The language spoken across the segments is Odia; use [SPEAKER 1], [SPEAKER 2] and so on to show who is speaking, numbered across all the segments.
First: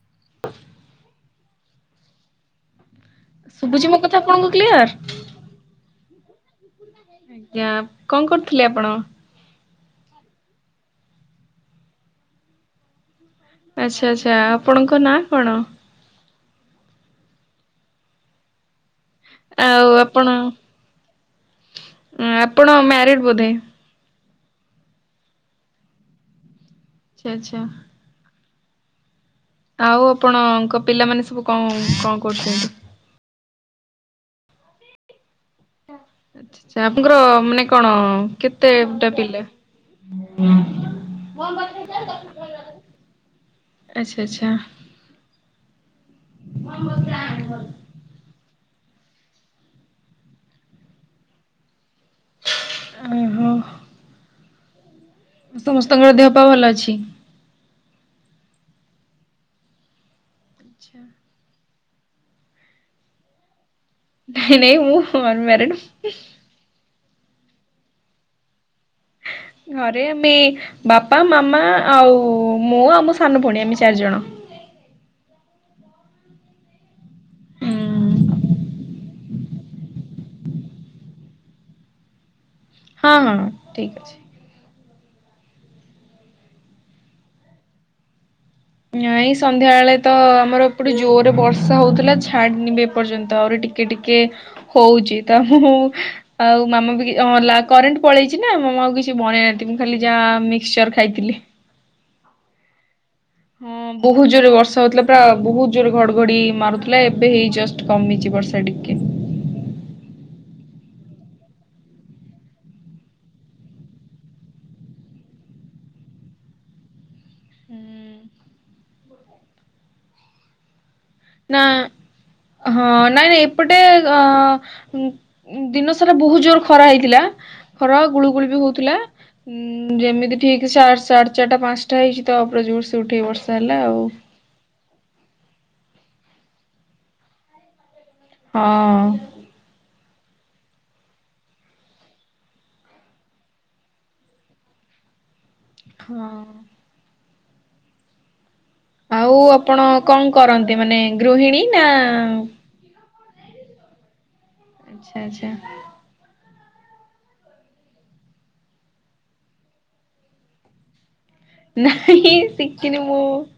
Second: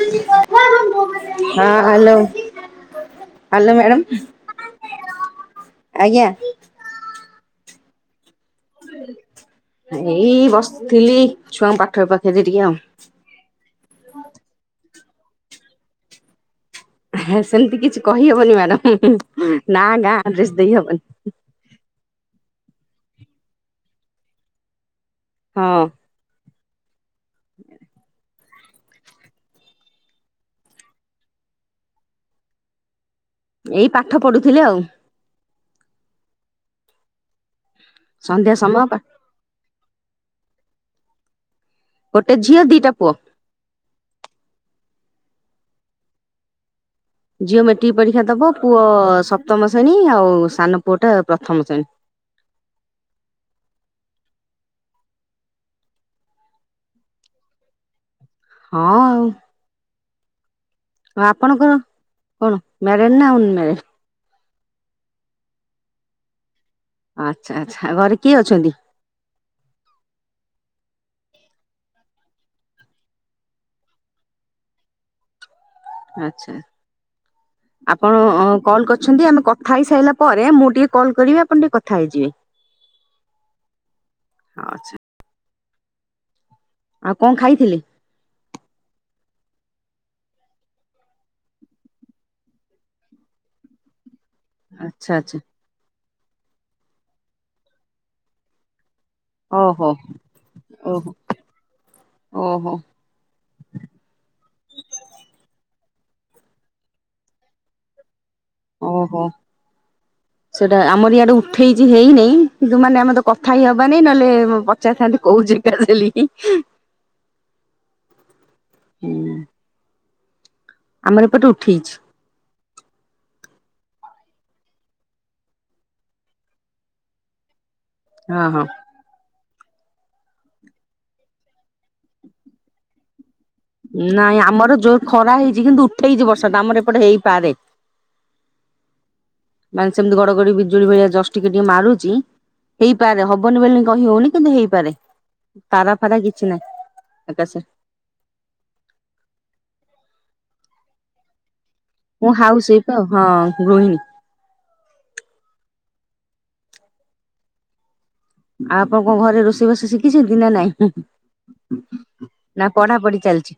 [SPEAKER 1] ହଁ ହ୍ୟାଲୋ।
[SPEAKER 2] ଶୁଭୁଛି
[SPEAKER 1] ହ୍ୟାଲୋ
[SPEAKER 2] ମୋ କଥା ଆପଣଙ୍କୁ କ୍ଲିୟର?
[SPEAKER 1] ମ୍ୟାଡ଼ାମ, ଆଜ୍ଞା।
[SPEAKER 2] ଆଜ୍ଞା କଣ କରୁଥିଲେ ଆପଣ?
[SPEAKER 1] ଏଇ ବସିଥିଲି ଛୁଆଙ୍କ ପାଠ ପାଖରେ ଟିକେ ଆଉ।
[SPEAKER 2] ଆଚ୍ଛା ଆଚ୍ଛା ଆପଣଙ୍କ ନାଁ କଣ?
[SPEAKER 1] ସେମିତି କିଛି କହିହବନି ମ୍ୟାଡମ୍
[SPEAKER 2] ଆଉ
[SPEAKER 1] ନାଁ, ଗାଁ
[SPEAKER 2] ଆପଣ
[SPEAKER 1] ଆଡ୍ରେସ ଦେଇହବନି।
[SPEAKER 2] ଆପଣ ମ୍ୟାରେଡ଼ ବୋଧେ?
[SPEAKER 1] ହଁ।
[SPEAKER 2] ଆଚ୍ଛା। ଆଉ ଆପଣଙ୍କ ପିଲାମାନେ ସବୁ କଣ କଣ କରୁଛନ୍ତି?
[SPEAKER 1] ଏଇ ପାଠ ପଢୁଥିଲି ଆଉ।
[SPEAKER 2] ଆଛା ଆଛା ଆପଣଙ୍କର ମାନେ କଣ
[SPEAKER 1] ସନ୍ଧ୍ୟା ସମୟ ପା
[SPEAKER 2] କେତେଟା ପିଲା? କଣ ଦରକାର?
[SPEAKER 1] ଗୋଟେ ଝିଅ ଦିଟା ପୁଅ।
[SPEAKER 2] ଆଚ୍ଛା ଆଚ୍ଛା।
[SPEAKER 1] ଝିଅ ମେଟ୍ରିକ ପରୀକ୍ଷା ଦବ, ପୁଅ ସପ୍ତମ ଶ୍ରେଣୀ ଆଉ ସାନ ପୁଅଟା ପ୍ରଥମ ଶ୍ରେଣୀ।
[SPEAKER 2] ଓହୋ। ସମସ୍ତଙ୍କର ଦେହ ପାଅ ଭଲ ଅଛି?
[SPEAKER 1] ହଁ ଆଉ
[SPEAKER 2] ଆଚ୍ଛା।
[SPEAKER 1] ଆଉ ଆପଣଙ୍କର କଣ ମ୍ୟାରେଡ଼୍ ନା ଅନମ୍ୟାରେଡ଼୍?
[SPEAKER 2] ନାଇଁ ନାଇ ମୁଁ ଅନ୍‌ମାରଡ।
[SPEAKER 1] ଆଚ୍ଛା ଆଚ୍ଛା ଘରେ କିଏ ଅଛନ୍ତି?
[SPEAKER 2] ଘରେ ଆମେ ବାପା ମାମା ଆଉ ମୁଁ ଆଉ ମୋ ସାନ ଭଉଣୀ ଆମେ ଚାରିଜଣ।
[SPEAKER 1] ଆଚ୍ଛା
[SPEAKER 2] ହୁଁ
[SPEAKER 1] ଆପଣ କଲ୍ କରିଛନ୍ତି ଆମେ କଥା ହେଇ ସାରିଲା ପରେ, ମୁଁ ଟିକେ କଲ୍ କରିବି, ଆପଣ ଟିକେ କଥା ହେଇଯିବେ।
[SPEAKER 2] ହଁ ହଁ ଠିକ ଅଛି।
[SPEAKER 1] ଅଚ୍ଛା ଆଉ କଣ ଖାଇଥିଲେ?
[SPEAKER 2] ନାଇଁ ସନ୍ଧ୍ୟାବେଳେ ତ ଆମର ଏପଟେ ଜୋରରେ ବର୍ଷା ହଉଥିଲା ଛାଡିନି ବି ଏପର୍ଯ୍ୟନ୍ତ ଆହୁରି ଟିକେ ଟିକେ ଟିକେ
[SPEAKER 1] ଆଚ୍ଛା
[SPEAKER 2] ହଉଛି
[SPEAKER 1] ଆଚ୍ଛା
[SPEAKER 2] ତ ମୁଁ, ଆଉ ମାମା ବି ହଁ କରେଣ୍ଟ ପଳେଇଛି ନା ମାମା ଆଉ କିଛି କିଛି ବନେଇନାହାନ୍ତି ମୁଁ
[SPEAKER 1] ଓହୋ
[SPEAKER 2] ଖାଲି ଯାହା ମିକ୍ସଚର
[SPEAKER 1] ଓହୋ
[SPEAKER 2] ଖାଇଥିଲି।
[SPEAKER 1] ଓହୋ।
[SPEAKER 2] ହଁ। ବହୁତ ଜୋରରେ ବର୍ଷା ହଉଥିଲା ପୁରା ବହୁତ ଜୋରରେ ଘଡଘଡି ମାରୁଥିଲା। ଏବେ ହେଇ ଜଷ୍ଟ କମିଛି ବର୍ଷା ଟି
[SPEAKER 1] ଓହୋ।
[SPEAKER 2] [inaudible]
[SPEAKER 1] ସେଇଟା ଆମର ଇଆଡୁ ଉଠେଇଛି ହେଇନାଇଁ କିନ୍ତୁ ମାନେ ଆମେ ତ କଥା ହି ହବ ନାଇ ନହେଲେ ପଚାରିଥାନ୍ତି କୋଉ ଜିକା ଦେଲି [inaudible]
[SPEAKER 2] ହୁଁ
[SPEAKER 1] ହୁଁ ଆମର ଏପଟେ
[SPEAKER 2] ନା
[SPEAKER 1] ଉଠେଇଛି।
[SPEAKER 2] ହଁ ନାଇଁ ନାଇଁ ଏପଟେ ଅ ଦିନ ସାରା ବହୁତ ଜୋର ଖରା ହେଇଥିଲା, ଖରା
[SPEAKER 1] ହଁ
[SPEAKER 2] ଗୁଳୁଗୁଳି ବି
[SPEAKER 1] ହଁ।
[SPEAKER 2] ହଉଥିଲା। ଉଁ ଯେମିତି ଠିକ୍ ସାଢେ ଚାରିଟା, ପାଞ୍ଚଟା ହେଇଛି ତା, ଉପରେ ଜୋର ସେ ଉଠେଇ ବର୍ସ
[SPEAKER 1] ନାଇଁ ଆମର ଜୋର ଖରା ହେଇଛି, କିନ୍ତୁ ଉଠେଇଛି ବର୍ଷା ଟା, ଆମର ଏପଟେ ହେଇପାରେ।
[SPEAKER 2] ହଁ
[SPEAKER 1] ମାନେ ସେମିତି ଗଡଗଡି ବିଜୁଳି ଭଳିଆ, ଜଷ୍ଟ ଟିକେ ଟିକେ ମାରୁଛି। ହେଇପାରେ ହବନି ବୋଲି କହି ହଉନି କିନ୍ତୁ ହେଇପାରେ ତାରା ଫାରା
[SPEAKER 2] ହଁ
[SPEAKER 1] କିଛି ନାହିଁ ଆକାଶରେ।
[SPEAKER 2] ଆଉ ଆପଣ କଣ କରନ୍ତି ମାନେ ଗୃହିଣୀ ନା?
[SPEAKER 1] ମୁଁ
[SPEAKER 2] ଆଚ୍ଛା
[SPEAKER 1] ହାଉସ୍ୱାଇଫ ଆଉ ହଁ ଗୃହିଣୀ।
[SPEAKER 2] ଆଚ୍ଛା ଆଚ୍ଛା।
[SPEAKER 1] ଆଉ ଆପଣଙ୍କ ଘରେ ରୋଷେଇବାସ ଶିଖେଇଛନ୍ତି ନା ନାଇଁ?
[SPEAKER 2] ନାଇ
[SPEAKER 1] ନା ପଢା
[SPEAKER 2] ଶିଖିନ
[SPEAKER 1] ପଢି
[SPEAKER 2] ମୁଁ।
[SPEAKER 1] ଚାଲିଛି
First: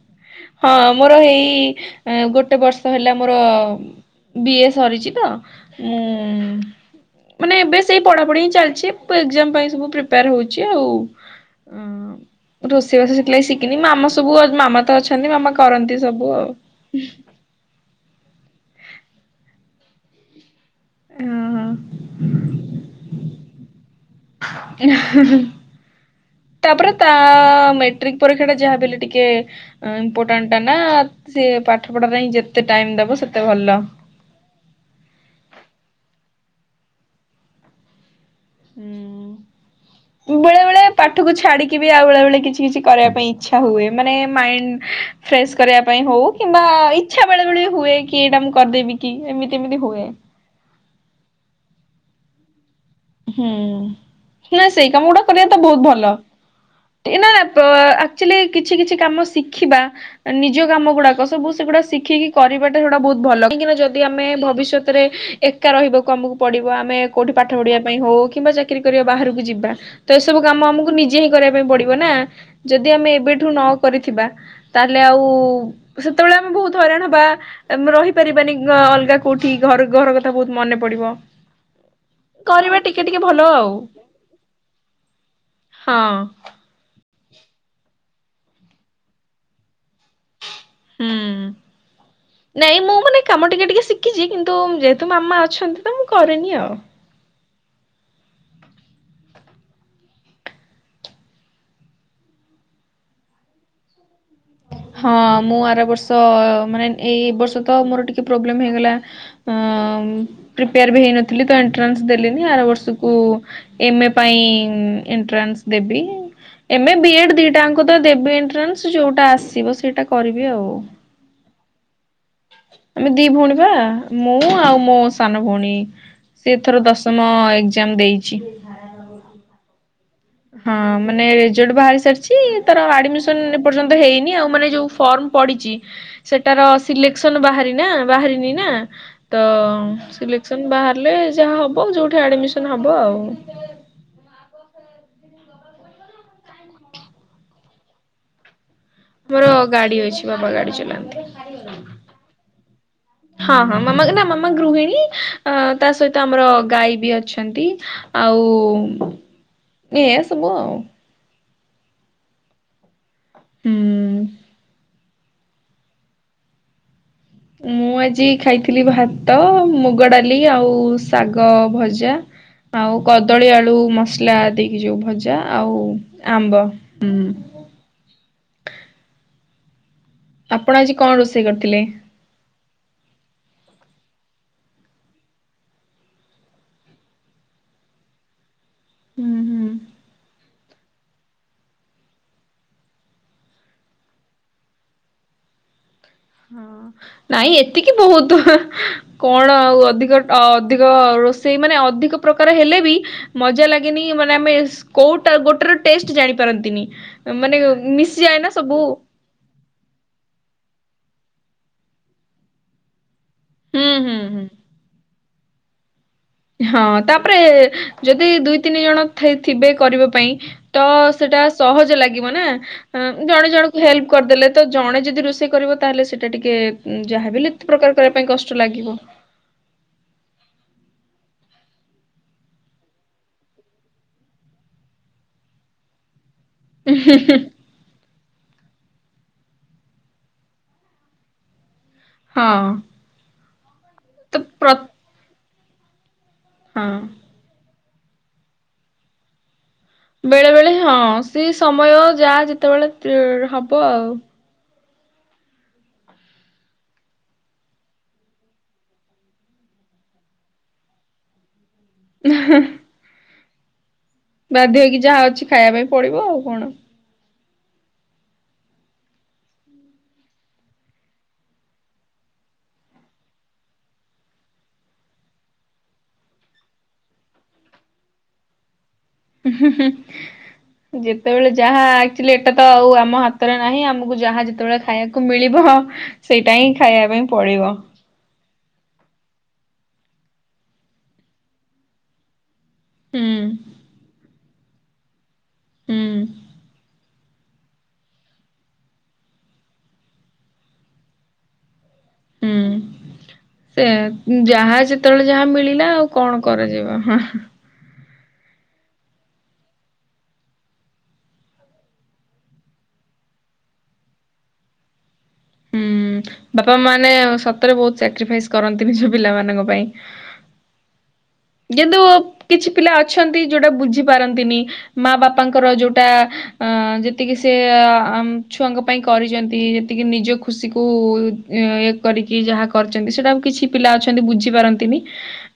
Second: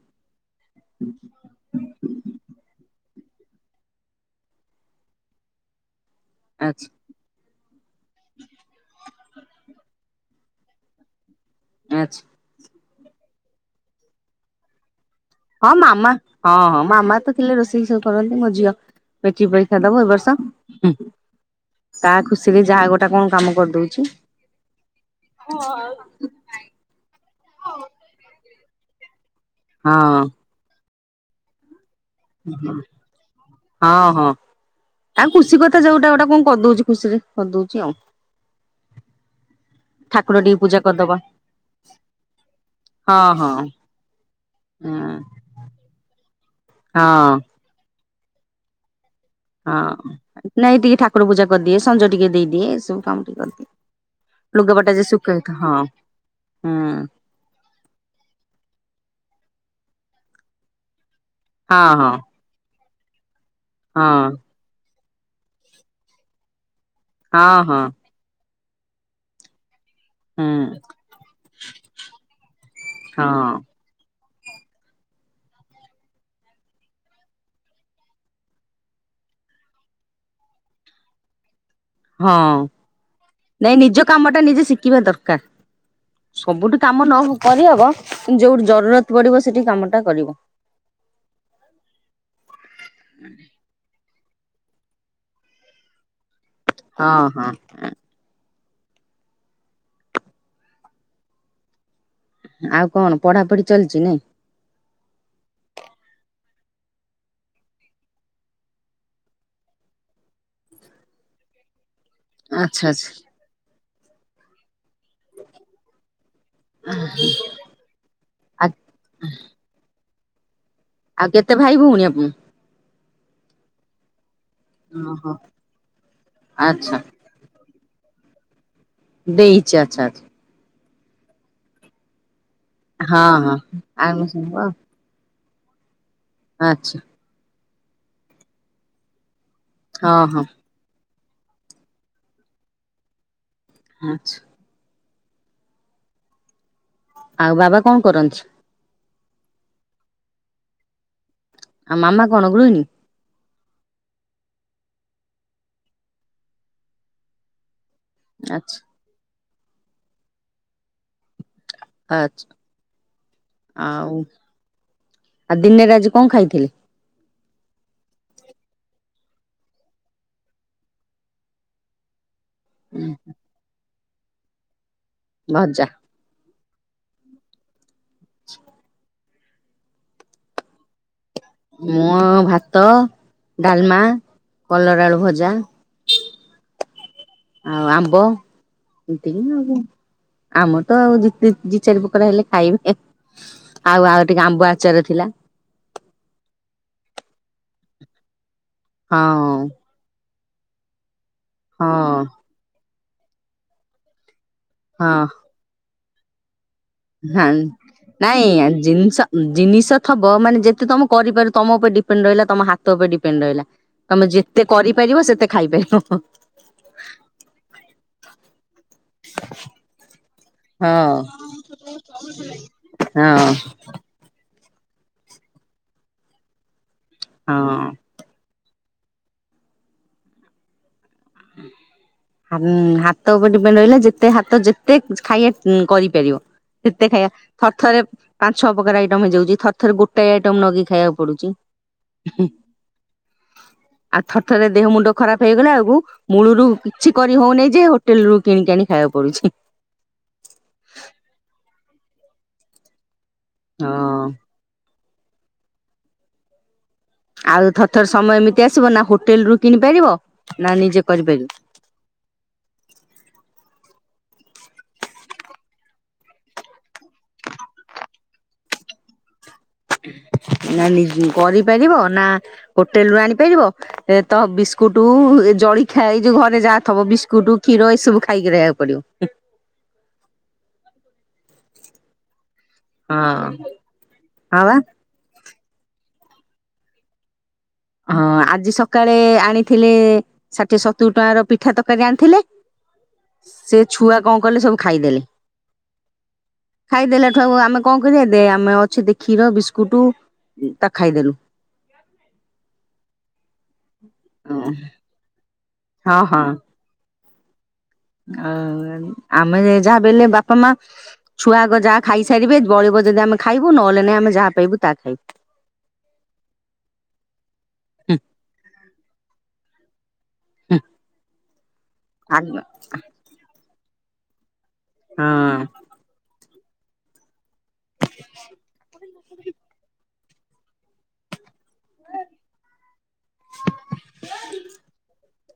[SPEAKER 2] ହଁ ମୋର ଏଇ ଗୋଟେ ବର୍ଷ ହେଲା ମୋର ବି ଏ ସରିଛି ତ ମୁଁ
[SPEAKER 1] ଆଚ୍ଛା
[SPEAKER 2] ମାନେ ଏବେ ସେଇ ପଢାପଢି ହିଁ ଚାଲିଛି, ଏକ୍ଜାମ ପାଇଁ ସବୁ ପ୍ରିପେୟାର ହଉଛି ଆଉ।
[SPEAKER 1] ଆଛ୍
[SPEAKER 2] ରୋଷେଇବାସ ସେଥିଲାଗି ଶିକିନି ମାମା ସବୁ ଅ ମାମା ତ ଅଛନ୍ତି ମାମା
[SPEAKER 1] ହଁ
[SPEAKER 2] କରନ୍ତି
[SPEAKER 1] ମାମା
[SPEAKER 2] ସବୁ ଆଉ।
[SPEAKER 1] ହଁ ହଁ
[SPEAKER 2] ଉଁହ୍
[SPEAKER 1] ମାମା ତ ଥିଲେ ରୋଷେଇ ସବୁ କରନ୍ତି ମୋ ଝିଅ ମେଟ୍ରି ପରୀକ୍ଷା ଦବ ଏ ବର୍ଷ। ହୁଁ ତା ଖୁସିରେ ଯାହା ଗୋଟା କଁ କାମ କରି ଦଉଚି।
[SPEAKER 2] ଏଁ ହେଁ ହେଁ। ତାପରେ ତା ମେଟ୍ରିକ୍ ପରୀକ୍ଷାଟା ଯାହା ବି ହେଲେ ଟିକେ ଅଁ ଇମ୍ପୋଟାଣ୍ଟ୍। ବାନାତ୍ ସିଏ ପାଠ ପଢା ପାଇଁ ଯେତେ ଟାଇମ୍ ଦବ ସେତେ ଭଲ।
[SPEAKER 1] ହଁ ହଁ। ତା ଖୁସି କଥା ଯୋଉଟା ଗୋଟା କଁ କରି ଦଉଚି ଖୁସିରେ କରି ଦଉଚି ଆଉ।
[SPEAKER 2] ହୁଁ।
[SPEAKER 1] ଠାକୁର ଟିକେ ପୂଜା
[SPEAKER 2] ଏ
[SPEAKER 1] କରିଦବା
[SPEAKER 2] ପାଠୁକୁ ଛାଡିକି ବି ଆଉ ବେଳେବେଳେ କିଛି କିଛି କରିବା
[SPEAKER 1] ହଁ
[SPEAKER 2] ପାଇଁ
[SPEAKER 1] ହଁ
[SPEAKER 2] ଇଛା ହୁଏ ମାନେ ମାଇଣ୍ଡ୍
[SPEAKER 1] ହଁ
[SPEAKER 2] ଫ୍ରେସ୍ କରିବା ପାଇଁ ହଉ କିମ୍ବା
[SPEAKER 1] ହଁ
[SPEAKER 2] ଇଚ୍ଛା ବେଳେ ବେଳେ ବି ହୁଏ କି ଏଇଟା ମୁଁ କରିଦେବି କି ଏମି
[SPEAKER 1] ହଁ ନାଇଁ ଟିକେ ଠାକୁର ପୂଜା କରିଦିଏ ସଞ୍ଜ ଟିକେ ଦେଇଦିଏ ଏସବୁ କାମ ଟିକେ
[SPEAKER 2] ହୁଁ
[SPEAKER 1] କରିଦିଏ
[SPEAKER 2] ନା ସେଇ
[SPEAKER 1] ଲୁଗାପଟା ଯେ
[SPEAKER 2] କାମଗୁଡା
[SPEAKER 1] ଶୁଖେଇ
[SPEAKER 2] କରିବା ତ
[SPEAKER 1] ହଁ
[SPEAKER 2] ବୋହୁତ ଭଲ
[SPEAKER 1] ହୁଁ
[SPEAKER 2] ଏଇନା ତ ଆକ୍ଚୁଲୀ କିଛି କିଛି କାମ ଶିଖିବା ନିଜ କାମଗୁଡାକ ସବୁ ସେଗୁଡା
[SPEAKER 1] ହଁ ହଁ
[SPEAKER 2] ଶିଖିକି କରିବାଟା ସେଗୁଡା ବୋହୁତ ଭଲ କାହିଁକିନା ଯଦି ଆମେ
[SPEAKER 1] ହଁ
[SPEAKER 2] ଭବିଷ୍ୟତରେ ଏକା ରହିବୁକୁ ଆମକୁ ପଡିବ ଆମେ କୋଉଠି ପାଠ
[SPEAKER 1] ହଁ
[SPEAKER 2] ପଢିବା
[SPEAKER 1] ହଁ
[SPEAKER 2] ପାଇଁ ହଉ କିମ୍ବା ଚାକିରି କରିବା ବାହାରକୁ ଯିବା। ତ ଏସବୁ
[SPEAKER 1] ହୁଁ
[SPEAKER 2] କାମ ଆମକୁ ନିଜେ ହିଁ କରିବା ପାଇଁ ପଡିବ ନା ଯଦି ଆମେ ଏବେଠୁ
[SPEAKER 1] ହଁ।
[SPEAKER 2] ନ କରିଥିବା ତାହେଲେ ଆଉ ସେତେବେଳେ ଆମେ ବୋହୁତ ହଇରାଣ ହବା। ଆମେ ରହିପାରିବାନି ଗ ଅଲଗା କୋଉଠି ଘର୍ ଘର କଥା ବୋହୁତ ମନେ ପଡିବ।
[SPEAKER 1] ହଁ
[SPEAKER 2] କରିବା ଟିକେ ଟିକେ ଭଲ ଆଉ
[SPEAKER 1] ନାଇଁ ନିଜ କାମଟା ନିଜେ ଶିକିବା ଦରକାର।
[SPEAKER 2] ହଁ
[SPEAKER 1] ସବୁଠି କାମ ନ ହଉ କରିହବ କିନ୍ତୁ ଯୋଉଠି ଜରୁରତ୍ ପଡିବ ସେଠି କାମଟା କରିବ।
[SPEAKER 2] ହୁଁ। ନାଇଁ ମୁଁ ମାନେ କାମ ଟିକେ ଟିକେ ଶିଖିଚି କିନ୍ତୁ ଉଁ ଯେହେତୁ ମାମା ଅଛନ୍ତି ତ ମୁଁ କରେନି ଆଉ।
[SPEAKER 1] ହଁ ହଁ। ହୁଁ ଆଉ କଣ ପଢାପଢି ଚାଲଚି ନାଇଁ।
[SPEAKER 2] ହଁ ମୁଁ ଆର ବର୍ଷ ମାନେ ଏଇ ବର୍ଷ ତ ମୋର ଟିକେ ପ୍ରୋବ୍ଲେମ୍ ହେଇଗଲା। ଅଁ ଉଁ ପ୍ରିପେୟାର ବି ହେଇନ ଥିଲି ତ ଏଣ୍ଟ୍ରାନ୍ସ ଦେଲିନି ଆର
[SPEAKER 1] ଆଚ୍ଛା
[SPEAKER 2] ବର୍ଷୁକୁ
[SPEAKER 1] ଆଚ୍ଛା।
[SPEAKER 2] ଏମ୍ ଏ ପାଇଁ ଉଁ ଏଣ୍ଟ୍ରାନ୍ସ ଦେବି ଏମ ଏ ବି ଏଡ୍ ଦିଟାଅଙ୍କ ଦେବି
[SPEAKER 1] ଆ
[SPEAKER 2] ଏଣ୍ଟ୍ରାନ୍ସ ଯୋଉଟା ଆସ୍ ସିବ ସେଇଟା କରିବି ଆଉ।
[SPEAKER 1] ଆଉ କେତେ ଭାଇ ଭଉଣୀ ଆପଣ?
[SPEAKER 2] ଆମେ ଦି ଭଉଣୀ ପା ମୁଁ ଆଉ ମୋ
[SPEAKER 1] ଓହୋ
[SPEAKER 2] ସାନ ଭଉଣୀ ସିଏ ଏଥର
[SPEAKER 1] ଆଚ୍ଛା
[SPEAKER 2] ଦଶମ୍ ମ ଏକ୍ଜାମ୍ ଦେଇଚି।
[SPEAKER 1] ଦେଇଚି ଆଚ୍ଛା ଆଚ୍ଛା।
[SPEAKER 2] ହଁ ମାନେ ରେଜଲ୍ଟ ବାହାରି ସାରିଛି ତାର
[SPEAKER 1] ହଁ
[SPEAKER 2] ଆଡମିସନ୍
[SPEAKER 1] ହଁ।
[SPEAKER 2] ଏ ପର୍ଯନ୍ତ ହେଇନି ଆଉ ମାନେ ଯୋଉ ଫର୍ମ ପଡିଚି ସେଟାର
[SPEAKER 1] ଆଚ୍ଛା
[SPEAKER 2] ସିଲେକ୍ସନ ବାହାରି ନା ବାହାରିନି ନା ତ
[SPEAKER 1] ହଁ ହଁ
[SPEAKER 2] ସିଲେକ୍ସନ ବାହାରିଲେ ଯାହା ହବ ଯୋଉଠି ଆଡମିସନ୍ ହବ ଆଉ।
[SPEAKER 1] ଆଚ୍ଛ୍ ଆଉ ବାବା କଁ କରନ୍ଥ୍?
[SPEAKER 2] ଆମର ଗାଡି ଅଛି ବାବା ଗାଡି ଚଲାନ୍ତି।
[SPEAKER 1] ଆଉ ମାମା କଣ ଗୃହିଣୀ?
[SPEAKER 2] [inaudible] ହଁ ହଁ ମାମା ନା ମାମା ଗୃହିଣୀ ଆ ତା ସହିତ ଆମର ଗାଈ ବି ଅଛନ୍ତି। ଆଉ
[SPEAKER 1] ଆଚ୍ଛା
[SPEAKER 2] ଉଁ ଏଇଆ ସବୁ ଆଉ।
[SPEAKER 1] ଆଚ୍ ଆଉ
[SPEAKER 2] ହୁଁ।
[SPEAKER 1] ଆଉ ଦିନେରେ ଆଜି କଁ ଖାଇଥିଲ୍
[SPEAKER 2] ମୁଁ ଆଜି ଖାଇଥିଲି ଭାତ ମୁଗଡାଲି ଆଉ ଶାଗଭଜା। ଆଉ କଦଳୀ ଆଳୁ ମସଲା ଦେଇକି ଯୋଉ ଭଜା ଆଉ ଆମ୍ବ ହୁଁ।
[SPEAKER 1] [inaudible]
[SPEAKER 2] ଆପଣ ଆଜି କଣ ରୋଷେଇ କରିଥିଲେ?
[SPEAKER 1] ମୁଁ ଆଉ ଭାତ, ଡାଲମା, କଲରାଆଳୁ ଭଜା। ଆଉ ଆମ୍ବ
[SPEAKER 2] ହୁଁ
[SPEAKER 1] ଏତିକି ଆଉ
[SPEAKER 2] ହୁଁ।
[SPEAKER 1] କଣ? ଆମ ତ ଆଉ ଦ ଦି ଚାରି ପୋକାର ହେଲେ ଖାଇବେ ଆଉ ଆଉ ଟିକେ ଆମ୍ବୁ ଆଚାର ଥିଲା।
[SPEAKER 2] ହଁ ନାଇଁ ଏତିକି ବୋହୁତ
[SPEAKER 1] ହଁ
[SPEAKER 2] କଣ ଆଉ ଅଧିକ ଅଧିକ ରୋ ସେଇମାନେ
[SPEAKER 1] ହଁ
[SPEAKER 2] ଅଧିକ ପ୍ରକାର ହେଲେ ବି ମଜା ଲାଗନି ମାନେ ଆମେ
[SPEAKER 1] ହଁ
[SPEAKER 2] କୋଉଟା ଗୋଟରେ ଟେଷ୍ଟ ଜାଣିପାରନ୍ତିନି।
[SPEAKER 1] ହଁ
[SPEAKER 2] ମାନେ ମିଶିଯାଏ ନା
[SPEAKER 1] ନାଇଁ
[SPEAKER 2] ସବୁ
[SPEAKER 1] ଜିନଷ ଜିନିଷ ଥବ ମାନେ ଯେତେ ତମ କରିପାର ତମ ଉପରେ ଡିପେଣ୍ଡ ରହିଲା ତମ ହାତ ଉପରେ ଡିପେଣ୍ଡ ରହିଲା,
[SPEAKER 2] ହୁଁ ହୁଁ
[SPEAKER 1] ତମେ
[SPEAKER 2] ହୁଁ।
[SPEAKER 1] ଯେତେ କରିପାରିବ ସେତେ ଖାଇପାରିବ।
[SPEAKER 2] ହଁ ତାପରେ ଯଦି ଦୁଇ ତିନି ଜଣ ଥିବେ କରିବା ପାଇଁ। ତ
[SPEAKER 1] ହଁ
[SPEAKER 2] ସେଟା ସହଜ ଲାଗିବ ନା,
[SPEAKER 1] ହଁ
[SPEAKER 2] ଜଣେ ଜଣଙ୍କୁ ହେଲ୍ପ କରିଦେଲେ। ତ ଜଣେ ଯଦି ରୋଷେଇ କରିବ ତାହେଲେ ସେଇଟା ଟିକେ ଯାହାବ ଲତ
[SPEAKER 1] ହଁ
[SPEAKER 2] ପ୍ରକାର କରିବା ପାଇଁ କଷ୍ଟ ଲାଗିବ। [inaudible]
[SPEAKER 1] ହାତ ଉପରେ ଡିପେଣ୍ଡ ରହିଲା ଯେତେ ହାତ ଯେତେ ଖାଇବା କରିପାରିବ। ସେତେ ଖାଇବା ଥରଥରେ ପାଞ୍ଚ ଛଅ ପ୍ରକାର ଆଇଟମ ହେଇଯାଉଚି, ଥରେ ଥରେ ଗୋଟା ଆଇଟମ ନଗି ଖାଇବାକୁ ପଡୁଚି।
[SPEAKER 2] ହଁ।
[SPEAKER 1] ଆଉ
[SPEAKER 2] ତ
[SPEAKER 1] ଥର ଥରେ
[SPEAKER 2] ପ୍ର
[SPEAKER 1] ଦେହ ମୁଣ୍ଡ ଖରାପ ହେଇଗଲା ବେଳକୁ ମୂଳୁରୁ
[SPEAKER 2] ହଁ
[SPEAKER 1] କିଛି ହଉନିଁ ଯେ ହୋଟେଲ ରୁ କିଣି ଆଣି ଖାଇବା ପଡୁଚି।
[SPEAKER 2] ବେଳେ ବେଳେ ହଁ ସେ ସମୟ ଯା ଯେତେବେଳେ ହବ ଆଉ।
[SPEAKER 1] ହଁ ଆଉ ଥର ଥର ସମୟ ଏମିତି ଆସିବ ନା ହୋଟେଲ ରୁ କିଣିପାରିବ, ନା ନିଜେ କରିପାରିବ।
[SPEAKER 2] [unintelligible] ବାଧ୍ୟ ହେଇକି ଯାହା ଅଛି ଖାଇବା ପାଇଁ ପଡିବ ଆଉ କଣ।
[SPEAKER 1] ନା ନି କରିପାରିବ ନା ହୋଟେଲ ରୁ ଆଣିପାରିବ। ଏ ତ ବିସ୍କୁଟ ଜଳ ଖ ଏଇ ଯୋଉ ଘରେ ଯାହା ଥବ ବିସ୍କୁଟ କ୍ଷୀର ଏସବୁ ଖାଇକି ରହିବାକୁ ପଡିବ।
[SPEAKER 2] ଯେତେବେଳେ ଯାହା ଲ ଏଟା ତ ଆଉ
[SPEAKER 1] ହଁ
[SPEAKER 2] ଆମ ହାତରେ ନାହିଁ ଆମକୁ ଯାହା
[SPEAKER 1] ହଁ ବା।
[SPEAKER 2] ଯେତେବେଳେ ଖାଇବା କୁ ମିଳିବ ସେଇଟା ହିଁ ଖାଇବା ପାଇଁ ପଡ଼ିବ।
[SPEAKER 1] ହଁ ଆଜି ସକାଳେ ଆଣିଥିଲେ ଷାଠିଏ ସତୁରି ଟଙ୍କାର ପିଠା ତରକାରୀ ଆଣିଥି
[SPEAKER 2] ହୁଁ
[SPEAKER 1] ସେ ଛୁଆ କଣ କଲେ ସବୁ ଖାଇଦେଲେ।
[SPEAKER 2] ହୁଁ
[SPEAKER 1] ଖାଇଦେଲେ ଠୁ ଆମେ କଣ କରିବା ଦେ ଆମେ ଅ କ୍ଷୀର ବିସ୍କୁଟ ତାକୁ ଖାଇଦେଲୁ।
[SPEAKER 2] ହୁଁ ସେ
[SPEAKER 1] ହଁ
[SPEAKER 2] ଯାହା ଯେତେବେଳେ ଯାହା ମିଳିଲା। ଆଉ
[SPEAKER 1] ହଁ
[SPEAKER 2] କଣ କରାଯିବ।
[SPEAKER 1] ଆ ଆମେ ଯାହା ବଲେ ବାପା ମା ଛୁଆଗ ଯାହା ଖାଇସାରିବେ ବଳିବ ଯଦି ଆମେ ଖାଇବୁ, ନହେଲେଇ ଆମେ ଯାହା ପାଇବୁ ତାହା ଖାଇବୁ।
[SPEAKER 2] ହୁଁ ବାପା ମାନେ ସତରେ ବହୁତ
[SPEAKER 1] ହୁଁ
[SPEAKER 2] ସାକ୍ରିଫାଇସ କରନ୍ତି ନିଜ ପିଲାମାନଙ୍କ ପାଇଁ।
[SPEAKER 1] ହଁ।
[SPEAKER 2] କିନ୍ତୁ କିଛି ପିଲା ଅଛନ୍ତି ଯୋଉଟା ବୁଝି ପାରନ୍ତିନି ମା
[SPEAKER 1] ହଁ
[SPEAKER 2] ବାପାଙ୍କର ଯୋଉ ଟା ଯେତିକି ସେ ଆମ ପାଇଁ କରିଛନ୍ତି ଯେତିକି ନିଜ ଖୁସିକୁ ଇ କରିକି ଯାହା କରିଛନ୍ତି ସେଟା ଆ କିଛି ପିଲା ଅଛନ୍ତି ବୁଝି ପାରନ୍ତିନି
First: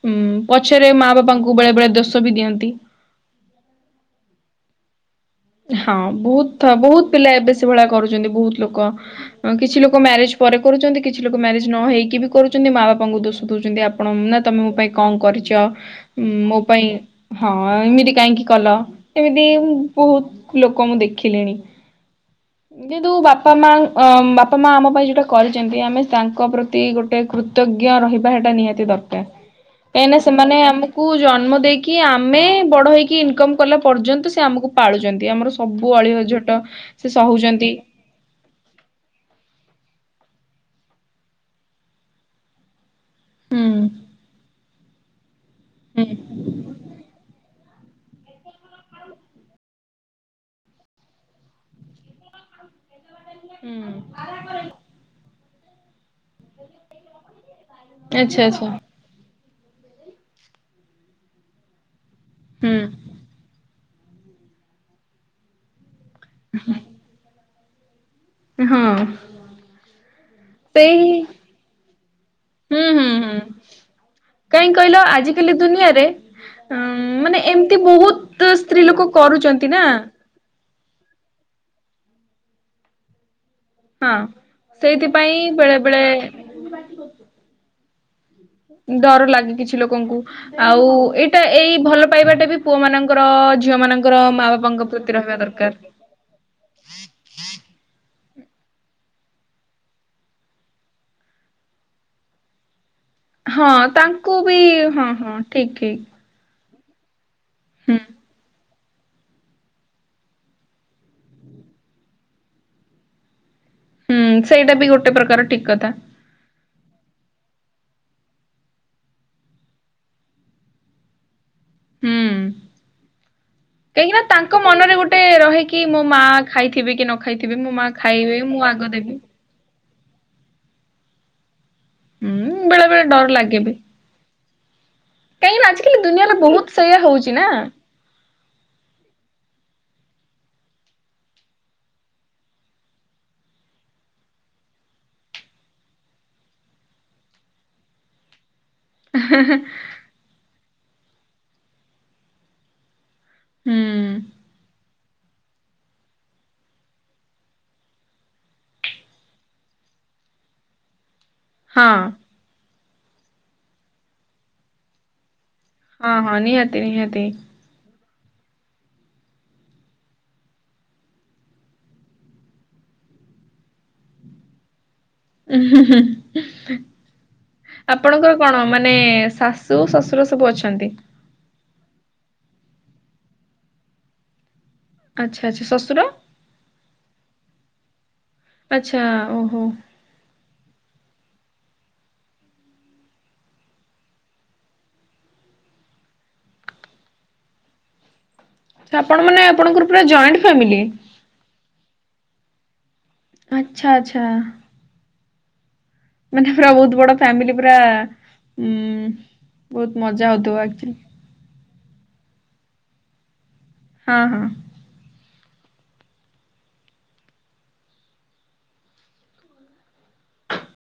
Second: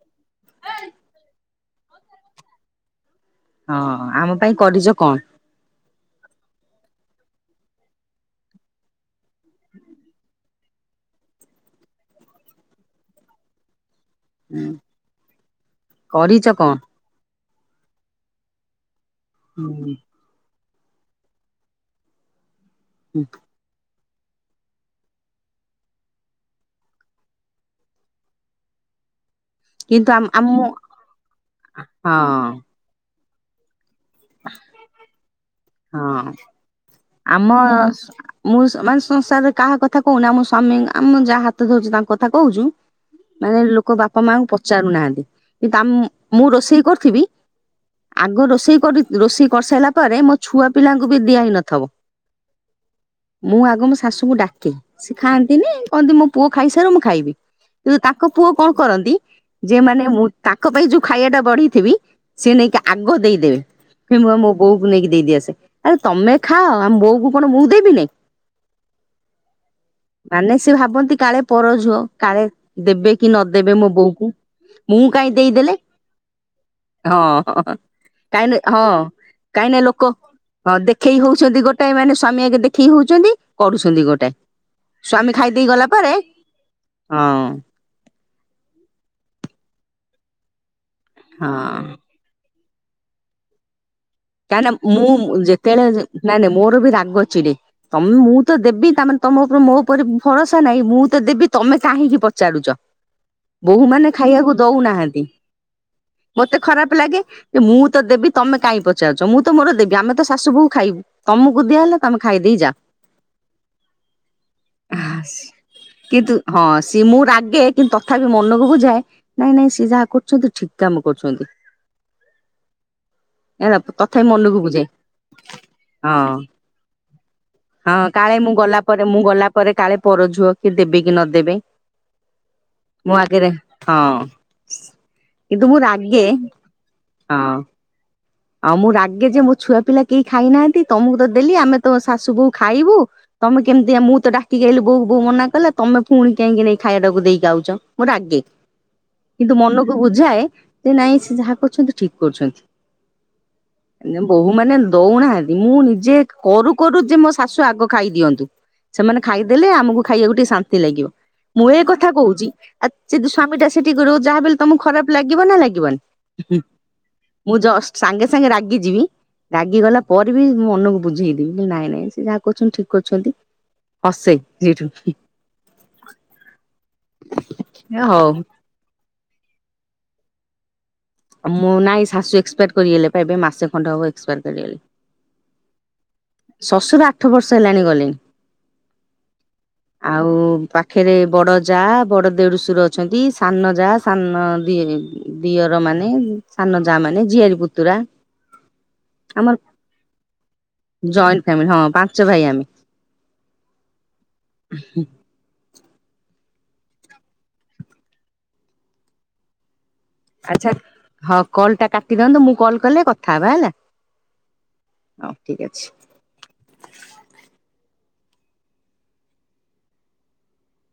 [SPEAKER 2] ଉଁ ପଛରେ ମା ବାପାଙ୍କୁ ବେଳେ ବେଳେ ଦୋଷ ବି ଦିଅନ୍ତି।
[SPEAKER 1] ହଁ ଆମ ପାଇଁ କରି କଣ?
[SPEAKER 2] ହଁ ବୋହୁତ ବୋହୁତ ପିଲା ଏବେ ସେ ଭଳିଆ କରୁଚନ୍ତି ବୋହୁତ ଲୋକ। କିଛି ଲୋକ ମ୍ୟାରେଜ ପରେ କରୁଚନ୍ତି କିଛି ଲୋକ ମ୍ୟାରେଜ ନ ହେଇକି ବି କରୁଚନ୍ତି ମା ବାପାଙ୍କୁ ଦୋଷ ଦଉଚନ୍ତି। ଆ ଆପଣ ନା ତମେ ମୋ ପାଇଁ କଣ କରିଚ ଉ
[SPEAKER 1] କରିଛ
[SPEAKER 2] ମୋ
[SPEAKER 1] କଣ?
[SPEAKER 2] ପାଇଁ ହଁ ଏମିତି କାହିଁକି କଲ ଏମିତି
[SPEAKER 1] ହୁଁ
[SPEAKER 2] ବୋହୁତ ଲୋକ ମୁଁ ଦେଖିଲିଣି। କିନ୍ତୁ
[SPEAKER 1] ହୁଁ
[SPEAKER 2] ବାପା ମା ବାପା ମା ଆମ ପାଇଁ ଯେଉଁଟା କରିଛନ୍ତି ଆମେ ତାଙ୍କ ପ୍ରତି ଗୋଟେ କୃତଜ୍ଞ ରହିବା ଏଟା ନିହାତି ଦରକାର। [unintelligible]
[SPEAKER 1] କିନ୍ତୁ
[SPEAKER 2] କାହିଁନା
[SPEAKER 1] ଆମ ଆମ
[SPEAKER 2] ସେମାନେ
[SPEAKER 1] ହଁ
[SPEAKER 2] ଆମକୁ ଜନ୍ମ ଦେଇକି ଆମେ ବଡ ହେଇକି ଇନକମ କଲା ପର୍ଯ୍ୟନ୍ତ ସେ ଆମକୁ ଛନ୍ତି ଆମର ସବୁ ଅଳି
[SPEAKER 1] ହଁ
[SPEAKER 2] ଅଝଟ ସେ
[SPEAKER 1] ଆମ
[SPEAKER 2] ସହୁଛନ୍ତି।
[SPEAKER 1] [inaudible] ମୁଁ ମାନେ ସଂସାରରେ କାହା କଥା କହୁନି ଆମ ସ୍ୱାମୀ ଆମ ଯାହା ହାତ ଧରୁଚୁ ତାଙ୍କ କଥା କହୁଚୁ ମାନେ
[SPEAKER 2] ହୁଁ
[SPEAKER 1] ଲୋକ ବାପା ମାଙ୍କୁ ପଚାରୁନାହାନ୍ତି। କିନ୍ ଆମ୍
[SPEAKER 2] ହୁଁ
[SPEAKER 1] ମୁଁ ରୋଷେଇ କରୁଥିବି ଆଗ ରୋଷେଇ କରି ରୋଷେଇ କରିସାରିଲା ପରେ ମୋ ଛୁଆ ପିଲାଙ୍କୁ ବି ଦିଆହୋଇନଥିବ। ମୁଁ ଆଗ ମୋ ଶାଶୁଙ୍କୁ ଡାକେ। ସେ ଖାଆନ୍ତିନି କହନ୍ତି ମୋ ପୁଅ ଖାଇସାରୁ ମୁଁ ଖାଇବି। କିନ୍ତୁ ତାଙ୍କ
[SPEAKER 2] ଆଚ୍ଛା
[SPEAKER 1] ପୁଅ
[SPEAKER 2] ଆଚ୍ଛା।
[SPEAKER 1] କଣ କରନ୍ତି ଯେ ମାନେ ମୁଁ ତାଙ୍କ ପାଇଁ ଯୋଉ ଖାଇବା ଟା ବଢିଥିବି ସେ
[SPEAKER 2] ହୁଁ
[SPEAKER 1] ନେଇକି ଆଗ ଦେଇଦେବେ। ମୁ ମୋ ବୋଉକୁ ନେଇକି ଦେଇଦିଏ ଆସେ। ଆରେ ତମେ ଖାଅ ଆମ ବୋଉ କ କଣ ମୁଁ ଦେବି ନାଇ?
[SPEAKER 2] ହଁ।
[SPEAKER 1] ମାନେ ସେ
[SPEAKER 2] ସେଇ
[SPEAKER 1] ଭାବନ୍ତି କାଳେ ପର ଝୁଅ, କାଳେ ଦେବେ କି ନଦେବେ ମୋ ବୋଉ କୁ।
[SPEAKER 2] କାଇଁ କହିଲ
[SPEAKER 1] ମୁଁ କାହିଁ
[SPEAKER 2] ଆଜିକାଲି
[SPEAKER 1] ଦେଇଦେଲେ
[SPEAKER 2] ଦୁନିଆରେ ଉଁ ମାନେ
[SPEAKER 1] ହଁ
[SPEAKER 2] ଏମତି ବହୁତ
[SPEAKER 1] କାହିଁ ହଁ
[SPEAKER 2] ସ୍ତ୍ରୀ ଲୋକ
[SPEAKER 1] କାହିଁ
[SPEAKER 2] କରୁଚନ୍ତି ନା?
[SPEAKER 1] ଲୋକ ହଁ ଦେଖେଇ ହଉଚନ୍ତି ଗୋଟାଏ ମାନେ ସ୍ୱାମୀ ଆଗେ ଦେଖେଇ ହଉଚନ୍ତି କରୁଚନ୍ତି
[SPEAKER 2] ହଁ।
[SPEAKER 1] ଗୋଟେ। ସ୍ଵାମୀ
[SPEAKER 2] ସେଇଥିପାଇଁ
[SPEAKER 1] ଖାଇଦେଇ
[SPEAKER 2] ବେଳେ
[SPEAKER 1] ଗଲା ପରେ
[SPEAKER 2] ବେଳେ
[SPEAKER 1] ହଁ।
[SPEAKER 2] ଡର ଲାଗେ କିଛି ଲୋକଙ୍କୁ। ଆଉ ଏଇଟା ଏଇ
[SPEAKER 1] ହଁ
[SPEAKER 2] ଭଲ ପାଇବାଟା ବି ପୁଅ ମାନଙ୍କର ଝିଅ ମାନଙ୍କର ମା
[SPEAKER 1] କାହିଁକିନା
[SPEAKER 2] ବାପାଙ୍କ
[SPEAKER 1] ମୁଁ
[SPEAKER 2] ପ୍ରତି ରହିବା ଦରକାର।
[SPEAKER 1] ଯେତେବେଳେ ନାଇଁ ନାଇଁ ମୋର ବି ରାଗ ଚିଡେ। ତମେ ମୁଁ ତ ଦେବି, ତା ମାନେେ ତମ ଉପରେ ମୋ ଉପରେ ଭରସା ନାହିଁ। ମୁଁ ତ ଦେବି ତମେ କାହିଁକି ପଚାରୁଚ?
[SPEAKER 2] ହଁ ତାଙ୍କୁ ବି ହଁ
[SPEAKER 1] ଦଉନାହାନ୍ତି
[SPEAKER 2] ହଁ ଠିକ ଠିକ।
[SPEAKER 1] ମତେ ଖରାପ ଲାଗେ। ଯେ ମୁଁ
[SPEAKER 2] ହୁଁ।
[SPEAKER 1] ତ ଦେବି ତମେ କାହିଁ ପ ଚରୁଚ, ମୁଁ ତ ମୋର ଦେବି ଆମେ ତ ଶାଶୂ ବୋହୂ ଖାଇବୂ। ତମକୁ ଦିଆ ହେଲା ତମେ ଖାଇଦେଇ ଯାଅ।
[SPEAKER 2] ହୁଁ ସେଇଟା ବି ଗୋଟେ ପ୍ରକାର ଠିକ କଥା।
[SPEAKER 1] କିନ୍ତୁ ହଁ ସିଏ ମୁଁ ରାଗେ କିନ୍ତୁ ତଥାପି ମନକୁ ବୁଝାଏ। ନାଇଁ ନାଇଁ ସିଏ ଯାହା କରୁଚନ୍ତି ଠିକ କାମ କରୁଛନ୍ତି।
[SPEAKER 2] ହୁଁ।
[SPEAKER 1] ହେଲା
[SPEAKER 2] କାହିଁକିନା
[SPEAKER 1] ତଥାପି ମନକୁ
[SPEAKER 2] ତାଙ୍କ
[SPEAKER 1] ବୁଝାଏ
[SPEAKER 2] ମନରେ ଗୋଟେ ରହେ କି, ମୋ ମା
[SPEAKER 1] ହଁ
[SPEAKER 2] ଖାଇଥିବେ କି ନ ଖାଇ ଥିବେ ମୋ ମା
[SPEAKER 1] ହଁ କାଳେ
[SPEAKER 2] ଖାଇବେ। ମୁଁ
[SPEAKER 1] ଗଲା
[SPEAKER 2] ଆଗ
[SPEAKER 1] ପରେ ମୁଁ
[SPEAKER 2] ଦେବି।
[SPEAKER 1] ଗଲା ପରେ କାଳେ ପର ଝୁଅ କି ଦେବେ କି ନଦେବେ।
[SPEAKER 2] ହୁଁ ବେଳେ ବେଳେ
[SPEAKER 1] ମୁଁ
[SPEAKER 2] ଡର
[SPEAKER 1] ଆଗରେ
[SPEAKER 2] ଲାଗେ ବି।
[SPEAKER 1] ହଁ,
[SPEAKER 2] କାହିଁକି
[SPEAKER 1] କିନ୍ତୁ
[SPEAKER 2] ନା
[SPEAKER 1] ମୁଁ
[SPEAKER 2] ଆଜିକାଲି
[SPEAKER 1] ରାଗେ
[SPEAKER 2] ଦୁନିଆରେ ବହୁତ ସେଇଆ ହଉଛି ନା
[SPEAKER 1] ହଁ। ଆଉ ମୁଁ ରାଗେ ଯେ ମୋ ଛୁଆ ପିଲା କେହି ଖାଇନାହାନ୍ତି। ତମକୁ ତ ଦେଲି ଆମେ ତ ଶାଶୁ ବୋଉ ଖାଇବୁ। ତମେ କେମିତି ମୁଁ ତ ଡାକି ଆଇଲି ବୋଉ ବୋଉ ମନା କଲେ। ତମେ ପୁଣି କାହିଁକି ନେଇ ଖାଇବାଟା କୁ ଦେଇକି ଆଉଚ ମୁଁ ରାଗେ।
[SPEAKER 2] [inaudible]
[SPEAKER 1] କିନ୍ତୁ ମନକୁ ବୁଝାଏ, ଯେ ନାଇଁ ସେ ଯାହା କରୁଚନ୍ତି ଠିକ କରୁଚନ୍ତି।
[SPEAKER 2] ହୁଁ।
[SPEAKER 1] ଯେ ବୋହୂ ମାନେ ଦଉନାହାନ୍ତି, ମୁଁ ନିଜେ କରୁ କରୁ ଯେ ମୋ ଶାଶୁ ଆଗ ଖାଇଦିଅନ୍ତୁ। ସେମାନେ ଖାଇଦେଲେ ଆମକୁ ଖାଇବାକୁ ଟିକେ ଶାନ୍ତି ଲାଗିବ। ମୁଁ ଏ
[SPEAKER 2] ହଁ
[SPEAKER 1] କଥା କହୁଚି। ଆ ଯଦି ସ୍ଵାମୀ ଟା ସେଠିକି କରିବ ଯାହା ବି ହେଲେ ତମକୁ ଖରାପ ଲାଗିବ ନା ଲାଗି
[SPEAKER 2] ହଁ ହଁ
[SPEAKER 1] ବନି
[SPEAKER 2] ନିହାତି ନିହାତି
[SPEAKER 1] ମୁଁ ଜଷ୍ଟ ସାଙ୍ଗେ ସାଙ୍ଗେ ରାଗି ଯିବି। ରାଗିଗଲା ପରେ ବି ମନକୁ ବୁଝେଇଦବି ନାଇଁ ନାଇଁ ସେ ଯାହା କରୁଚନ୍ତି ଠିକ କରୁଚନ୍ତି। ହସେ ସେଇଠୁ। ହଉ
[SPEAKER 2] ଆପଣଙ୍କର କଣ ମାନେ ଶା ଶୁ ଶ୍ୱଶୁର ସବୁ ଅଛନ୍ତି?
[SPEAKER 1] ଆ ମୁଁ ନାଇଁ, ଶାଶୁ ଏକ୍ସପାୟାରଡ କରିଗଲେ ଏବେ ମାସେ ଖଣ୍ଡ ହବ ଏକ୍ସପାୟାର କରିଗଲେ।
[SPEAKER 2] ଆଚ୍ଛା ଆଚ୍ଛା ଶ୍ୱଶୁର?
[SPEAKER 1] ଶ୍ୱଶୁର ଆଠ ବର୍ଷ ହେଲାଣି ଗଲେଣି।
[SPEAKER 2] ଆଛା ଓହୋ।
[SPEAKER 1] ଆଉ ପାଖରେ ବଡ ଯା ବଡ ଦେଢ଼ଶୁର ଅଛନ୍ତି। ସାନ ଯା ସାନ ଦିଅ ଦିଅର ମାନେ ସାନ ଯା ମାନେ ଝିଆରୀ ପୁତୁରା।
[SPEAKER 2] ଆପଣ ମାନେ
[SPEAKER 1] ଆମର
[SPEAKER 2] ଆପଣଙ୍କର ପୁରା ଜଏଣ୍ଟ ଫ୍ୟାମିଲି।
[SPEAKER 1] ଜଏଣ୍ଟ ଫ୍ୟାମିଲି ହଁ ପାଞ୍ଚ ଭାଇ ଆମେ।
[SPEAKER 2] ଆଚ୍ଛା ଆଚ୍ଛା।
[SPEAKER 1] ହ ହ।
[SPEAKER 2] ମାନେ ପୁରା ବହୁତ ବଡ ଫାମିଲି ପୁରା ଉଁ ବହୁତ ମଜା ହଉଥିବ
[SPEAKER 1] ଆଚ୍ଛା
[SPEAKER 2] ଆକ୍ଚୁଆଲି।
[SPEAKER 1] ହଁ କଲ ଟା କାଟି ଦିଅନ୍ତୁ, ମୁଁ କଲ କଲେ କଥା ହେବା ହେଲା।
[SPEAKER 2] ହଁ ହଁ।
[SPEAKER 1] ହଉ ଠିକ ଅଛି।